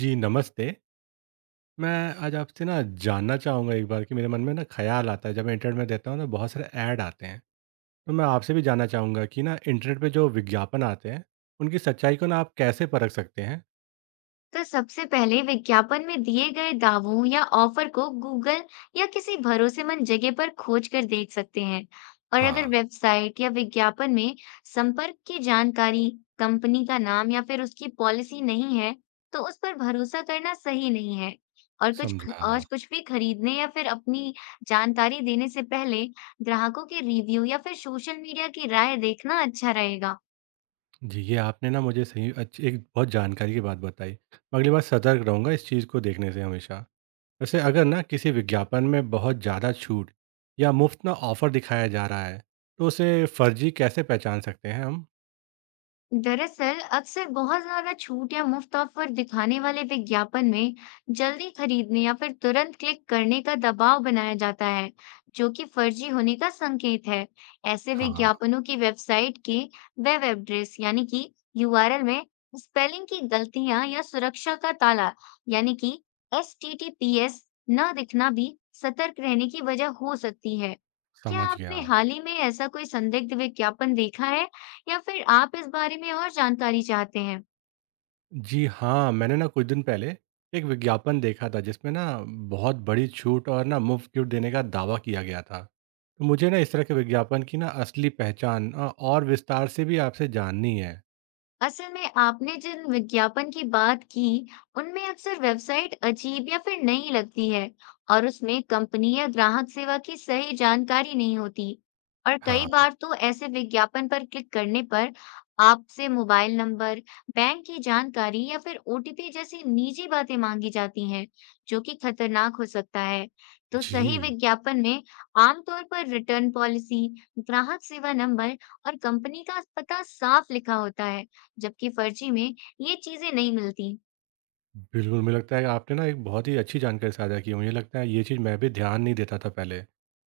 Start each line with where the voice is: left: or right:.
right: जी नमस्ते। मैं आज आपसे ना जानना चाहूँगा एक बार कि मेरे मन में ना ख़्याल आता है जब मैं इंटरनेट में देखता हूँ ना बहुत सारे ऐड आते हैं। तो मैं आपसे भी जानना चाहूँगा कि ना इंटरनेट पे जो विज्ञापन आते हैं उनकी सच्चाई को ना आप कैसे परख सकते हैं?
left: तो सबसे पहले विज्ञापन में दिए गए दावों या ऑफर को गूगल या किसी भरोसेमंद जगह पर खोज कर देख सकते हैं। और अगर
right: हाँ,
left: वेबसाइट या विज्ञापन में संपर्क की जानकारी, कंपनी का नाम या फिर उसकी पॉलिसी नहीं है, तो उस पर भरोसा करना सही नहीं है। और और
right: समझा।
left: कुछ भी खरीदने या फिर अपनी जानकारी देने से पहले ग्राहकों के रिव्यू या फिर सोशल मीडिया की राय देखना अच्छा रहेगा।
right: जी, ये आपने ना मुझे सही अच्छी एक बहुत जानकारी की बात बताई। मैं अगली बार सतर्क रहूँगा इस चीज़ को देखने से हमेशा। वैसे अगर ना किसी विज्ञापन में बहुत ज़्यादा छूट या मुफ़्त ना ऑफ़र दिखाया जा रहा है तो उसे फ़र्ज़ी कैसे पहचान सकते हैं हम?
left: दरअसल अक्सर बहुत ज्यादा छूट या मुफ्त ऑफर दिखाने वाले विज्ञापन में जल्दी खरीदने या फिर तुरंत क्लिक करने का दबाव बनाया जाता है, जो कि फर्जी होने का संकेत है। ऐसे
right: हाँ।
left: विज्ञापनों की वेबसाइट के वेब एड्रेस यानी कि URL में स्पेलिंग की गलतियां या सुरक्षा का ताला यानी कि HTTPS न दिखना भी सतर्क रहने की वजह हो सकती है। क्या
right: समझ गया।
left: आपने हाल ही में ऐसा कोई संदिग्ध विज्ञापन देखा है? या फिर आप इस बारे में और जानकारी चाहते हैं?
right: जी हाँ, मैंने ना कुछ दिन पहले एक विज्ञापन देखा था जिसमें ना बहुत बड़ी छूट और ना मुफ्त गिफ्ट देने का दावा किया गया था। तो मुझे ना इस तरह के विज्ञापन की ना असली पहचान और विस्तार से भी आपसे जाननी है।
left: असल में आपने जिन विज्ञापन की बात की, उनमें अक्सर वेबसाइट अजीब या फिर नई लगती है और उसमें कंपनी या ग्राहक सेवा की सही जानकारी नहीं होती। और कई
right: हाँ,
left: बार तो ऐसे विज्ञापन पर क्लिक करने पर आपसे मोबाइल नंबर, बैंक की जानकारी या फिर OTP जैसी निजी बातें मांगी जाती हैं, जो कि खतरनाक हो सकता है। तो सही
right: जी।
left: विज्ञापन में आमतौर पर रिटर्न पॉलिसी, ग्राहक सेवा नंबर और कंपनी का पता साफ लिखा होता है। जबकि फर्जी में ये चीजें नहीं मिलती।
right: बिल्कुल, मुझे लगता है कि आपने ना एक बहुत ही अच्छी जानकारी साझा की है। मुझे लगता है ये चीज़ मैं भी ध्यान नहीं देता था पहले।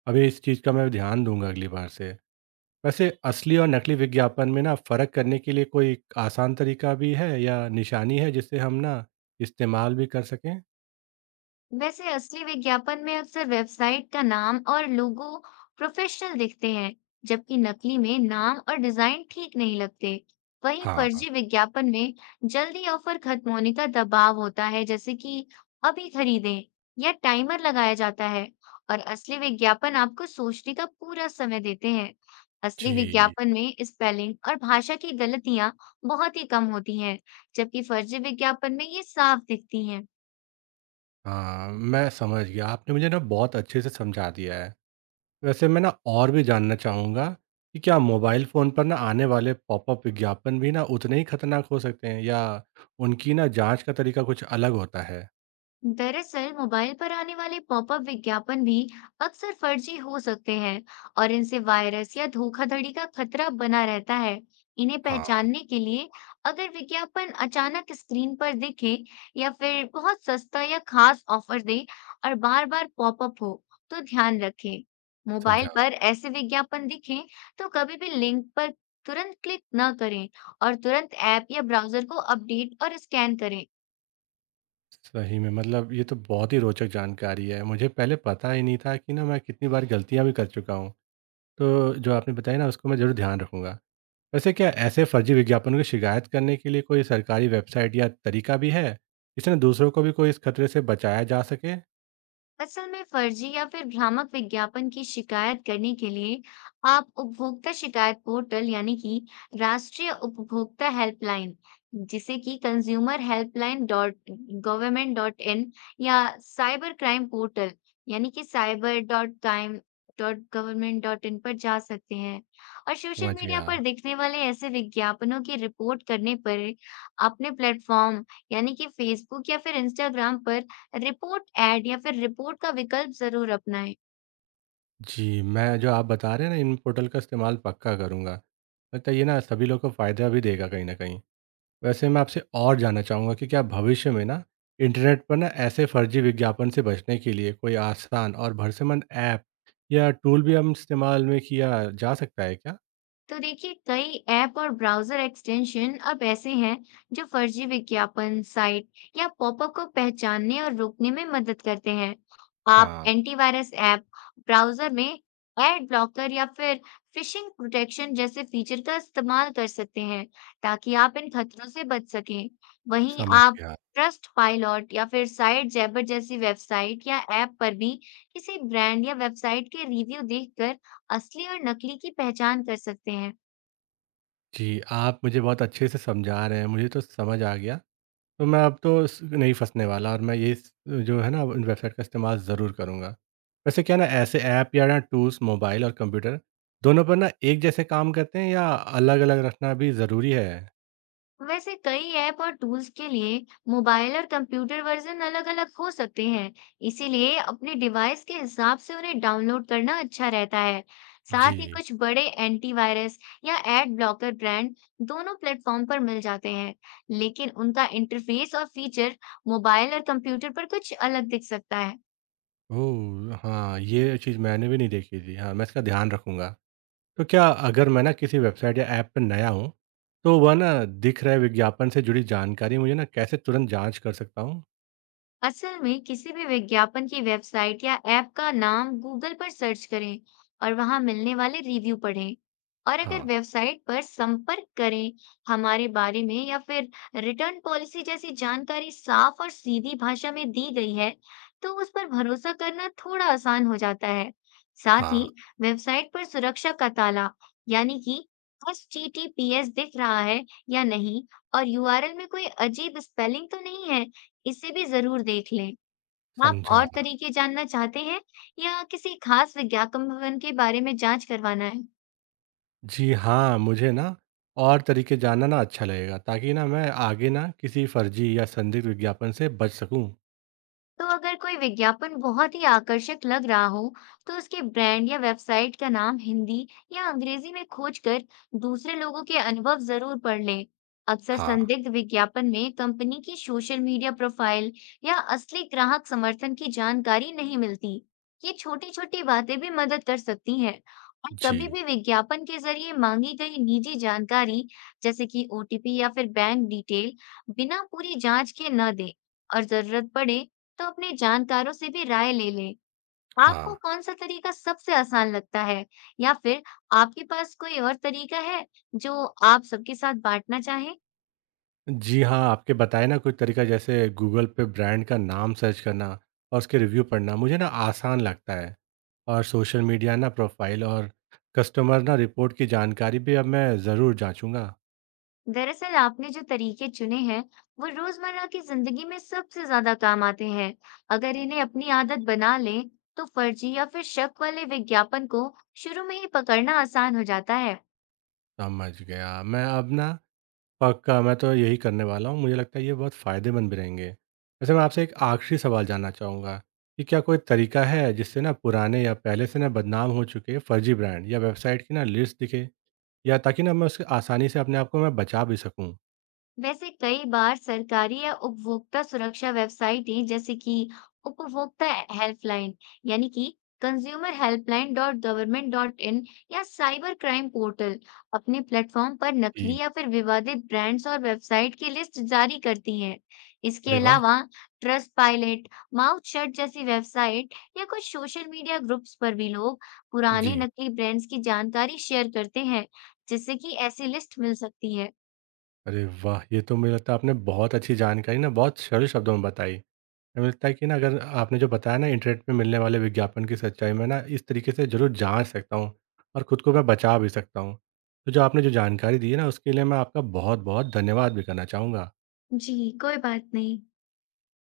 right: अभी इस चीज़ का मैं ध्यान दूँगा अगली बार से। वैसे असली और नकली विज्ञापन में ना फ़र्क करने के लिए कोई आसान तरीका भी है या निशानी है जिससे हम ना इस्तेमाल भी कर सकें?
left: वैसे असली विज्ञापन में अक्सर वेबसाइट का नाम और लोगो प्रोफेशनल दिखते हैं, जबकि नकली में नाम और डिजाइन ठीक नहीं लगते। वहीं
right: हाँ
left: फर्जी विज्ञापन में जल्दी ऑफर खत्म होने का दबाव होता है, जैसे कि अभी खरीदें या टाइमर लगाया जाता है, और असली विज्ञापन आपको सोचने का पूरा समय देते हैं। असली
right: जी,
left: विज्ञापन में स्पेलिंग और भाषा की गलतियां बहुत ही कम होती हैं, जबकि फर्जी विज्ञापन में ये साफ दिखती हैं।
right: हाँ, मैं समझ गया। आपने मुझे ना बहुत अच्छे से समझा दिया है। वैसे मैं ना और भी जानना चाहूँगा कि क्या मोबाइल फ़ोन पर ना आने वाले पॉपअप विज्ञापन भी ना उतने ही खतरनाक हो सकते हैं या उनकी ना जांच का तरीका कुछ अलग होता है?
left: दरअसल मोबाइल पर आने वाले पॉपअप विज्ञापन भी अक्सर फर्जी हो सकते हैं और इनसे वायरस या धोखाधड़ी का खतरा बना रहता है। इन्हें
right: हाँ,
left: पहचानने के लिए अगर विज्ञापन अचानक स्क्रीन पर दिखे या फिर बहुत सस्ता या खास ऑफर दे और बार-बार पॉपअप हो, तो ध्यान रखें। मोबाइल
right: समझा।
left: पर ऐसे विज्ञापन दिखें तो कभी भी लिंक पर तुरंत क्लिक न करें और तुरंत ऐप या ब्राउजर को अपडेट और स्कैन करें।
right: सही में मतलब ये तो बहुत ही रोचक जानकारी है। मुझे पहले पता ही नहीं था कि ना मैं कितनी बार गलतियाँ भी कर चुका हूँ। तो जो आपने बताया ना उसको मैं ज़रूर ध्यान रखूँगा। वैसे क्या ऐसे फर्जी विज्ञापनों की शिकायत करने के लिए कोई सरकारी वेबसाइट या तरीका भी है, जिससे ना दूसरों को भी कोई इस खतरे से बचाया जा सके?
left: असल में फर्जी या फिर भ्रामक विज्ञापन की शिकायत करने के लिए आप उपभोक्ता शिकायत पोर्टल यानी कि राष्ट्रीय उपभोक्ता हेल्पलाइन, जिसे कि consumer helpline dot government dot in, या साइबर क्राइम पोर्टल यानी कि cyber dot crime dot government dot in पर जा सकते हैं। और सोशल
right: समझ
left: मीडिया
right: गया।
left: पर दिखने वाले ऐसे विज्ञापनों की रिपोर्ट करने पर अपने प्लेटफॉर्म यानी कि फेसबुक या फिर इंस्टाग्राम पर रिपोर्ट ऐड या फिर रिपोर्ट का विकल्प ज़रूर अपनाएँ।
right: जी, मैं जो आप बता रहे हैं ना इन पोर्टल का इस्तेमाल पक्का करूँगा। लगता है ये ना सभी लोग को फ़ायदा भी देगा कहीं न कहीं। वैसे मैं आपसे और जानना चाहूँगा कि क्या भविष्य में ना इंटरनेट पर ना ऐसे फर्जी विज्ञापन से बचने के लिए कोई आसान और भरोसेमंद ऐप या टूल भी हम इस्तेमाल में किया जा सकता है क्या?
left: तो देखिए, कई ऐप और ब्राउजर एक्सटेंशन अब ऐसे हैं जो फर्जी विज्ञापन साइट या पॉपअप को पहचानने और रोकने में मदद करते हैं। आप
right: हाँ,
left: एंटीवायरस ऐप, ब्राउजर में एड ब्लॉकर या फिर फिशिंग प्रोटेक्शन जैसे फीचर का इस्तेमाल कर सकते हैं, ताकि आप इन खतरों से बच सकें। वहीं
right: समझ
left: आप
right: गया।
left: ट्रस्ट पायलट या फिर साइट जैबर जैसी वेबसाइट या ऐप पर भी किसी ब्रांड या वेबसाइट के रिव्यू देखकर असली और नकली की पहचान कर सकते हैं।
right: जी, आप मुझे बहुत अच्छे से समझा रहे हैं, मुझे तो समझ आ गया। तो मैं अब तो स नहीं फँसने वाला और मैं ये स जो है ना इन वेबसाइट का इस्तेमाल ज़रूर करूँगा। वैसे क्या ना ऐसे ऐप या ना टूल्स मोबाइल और कंप्यूटर दोनों पर ना एक जैसे काम करते हैं या अलग-अलग रखना भी ज़रूरी है?
left: वैसे कई ऐप और टूल्स के लिए मोबाइल और कंप्यूटर वर्जन अलग-अलग हो सकते हैं, इसीलिए अपने डिवाइस के हिसाब से उन्हें डाउनलोड करना अच्छा रहता है। साथ ही
right: जी।
left: कुछ बड़े एंटीवायरस या एड ब्लॉकर ब्रांड दोनों प्लेटफॉर्म पर मिल जाते हैं, लेकिन उनका इंटरफेस और फीचर मोबाइल और कंप्यूटर पर कुछ अलग दिख सकता है।
right: ओह! हाँ, ये चीज़ मैंने भी नहीं देखी थी। हाँ, मैं इसका ध्यान रखूँगा। तो क्या अगर मैं ना किसी वेबसाइट या ऐप पर नया हूँ, तो वह ना दिख रहे विज्ञापन से जुड़ी जानकारी मुझे ना कैसे तुरंत जाँच कर सकता हूँ?
left: असल में किसी भी विज्ञापन की वेबसाइट या ऐप का नाम गूगल पर सर्च करें और वहां मिलने वाले रिव्यू पढ़ें। और अगर
right: हाँ,
left: वेबसाइट पर संपर्क करें, हमारे बारे में या फिर रिटर्न पॉलिसी जैसी जानकारी साफ और सीधी भाषा में दी गई है, तो उस पर भरोसा करना थोड़ा आसान हो जाता है। साथ ही
right: हाँ,
left: वेबसाइट पर सुरक्षा का ताला यानी कि https दिख रहा है या नहीं और URL में कोई अजीब स्पेलिंग तो नहीं है, इसे भी ज़रूर देख लें। आप
right: समझा।
left: और तरीके जानना चाहते हैं या किसी खास विज्ञापन भवन के बारे में जाँच करवाना है?
right: जी हाँ, मुझे ना और तरीके जानना ना अच्छा लगेगा ताकि ना मैं आगे ना किसी फर्जी या संदिग्ध विज्ञापन से बच सकूँ।
left: तो अगर कोई विज्ञापन बहुत ही आकर्षक लग रहा हो, तो उसके ब्रांड या वेबसाइट का नाम हिंदी या अंग्रेजी में खोजकर दूसरे लोगों के अनुभव जरूर पढ़ लें। अक्सर
right: हाँ,
left: संदिग्ध विज्ञापन में कंपनी की सोशल मीडिया प्रोफाइल या असली ग्राहक समर्थन की जानकारी नहीं मिलती। ये छोटी-छोटी बातें भी मदद कर सकती हैं। और कभी
right: जी,
left: भी विज्ञापन के जरिए मांगी गई निजी जानकारी, जैसे कि OTP या फिर बैंक डिटेल, बिना पूरी जांच के न दें, और जरूरत पड़े तो अपने जानकारों से भी राय ले लें। आपको
right: हाँ।
left: कौन सा तरीका सबसे आसान लगता है, या फिर आपके पास कोई और तरीका है जो आप सबके साथ बांटना चाहें?
right: जी हाँ, आपके बताए ना कुछ तरीका जैसे गूगल पे ब्रांड का नाम सर्च करना और उसके रिव्यू पढ़ना मुझे ना आसान लगता है, और सोशल मीडिया ना प्रोफाइल और कस्टमर ना रिपोर्ट की जानकारी भी अब मैं ज़रूर जांचूंगा।
left: दरअसल आपने जो तरीके चुने हैं, वो रोजमर्रा की जिंदगी में सबसे ज्यादा काम आते हैं। अगर इन्हें अपनी आदत बना लें, तो फर्जी या फिर शक वाले विज्ञापन को शुरू में ही पकड़ना आसान हो जाता है।
right: समझ गया। मैं अब ना पक्का मैं तो यही करने वाला हूँ। मुझे लगता है ये बहुत फ़ायदेमंद भी रहेंगे। वैसे मैं आपसे एक आखिरी सवाल जानना चाहूँगा कि क्या कोई तरीका है जिससे ना पुराने या पहले से ना बदनाम हो चुके फर्जी ब्रांड या वेबसाइट की ना लिस्ट दिखे, या ताकि ना मैं उससे आसानी से अपने आप को मैं बचा भी सकूँ।
left: वैसे कई बार सरकारी या उपभोक्ता सुरक्षा वेबसाइटें, जैसे कि उपभोक्ता हेल्पलाइन यानी कि consumer helpline dot government dot in या साइबर क्राइम पोर्टल, अपने प्लेटफॉर्म पर नकली
right: जी।
left: या फिर विवादित ब्रांड्स और वेबसाइट की लिस्ट जारी करती हैं। इसके
right: अरे वाह!
left: अलावा ट्रस्ट पायलट, माउथ शट जैसी वेबसाइट या कुछ सोशल मीडिया ग्रुप्स पर भी लोग पुराने
right: जी।
left: नकली ब्रांड्स की जानकारी शेयर करते हैं, जिससे कि ऐसी लिस्ट मिल सकती है।
right: अरे वाह! ये तो मुझे लगता है आपने बहुत अच्छी जानकारी ना बहुत सरल शब्दों में बताई। मुझे लगता है कि ना अगर आपने जो बताया ना इंटरनेट पे मिलने वाले विज्ञापन की सच्चाई में ना इस तरीके से ज़रूर जाँच सकता हूँ और खुद को मैं बचा भी सकता हूँ। तो जो आपने जो जानकारी दी है ना उसके लिए मैं आपका बहुत-बहुत धन्यवाद भी करना चाहूँगा।
left: जी, कोई बात नहीं।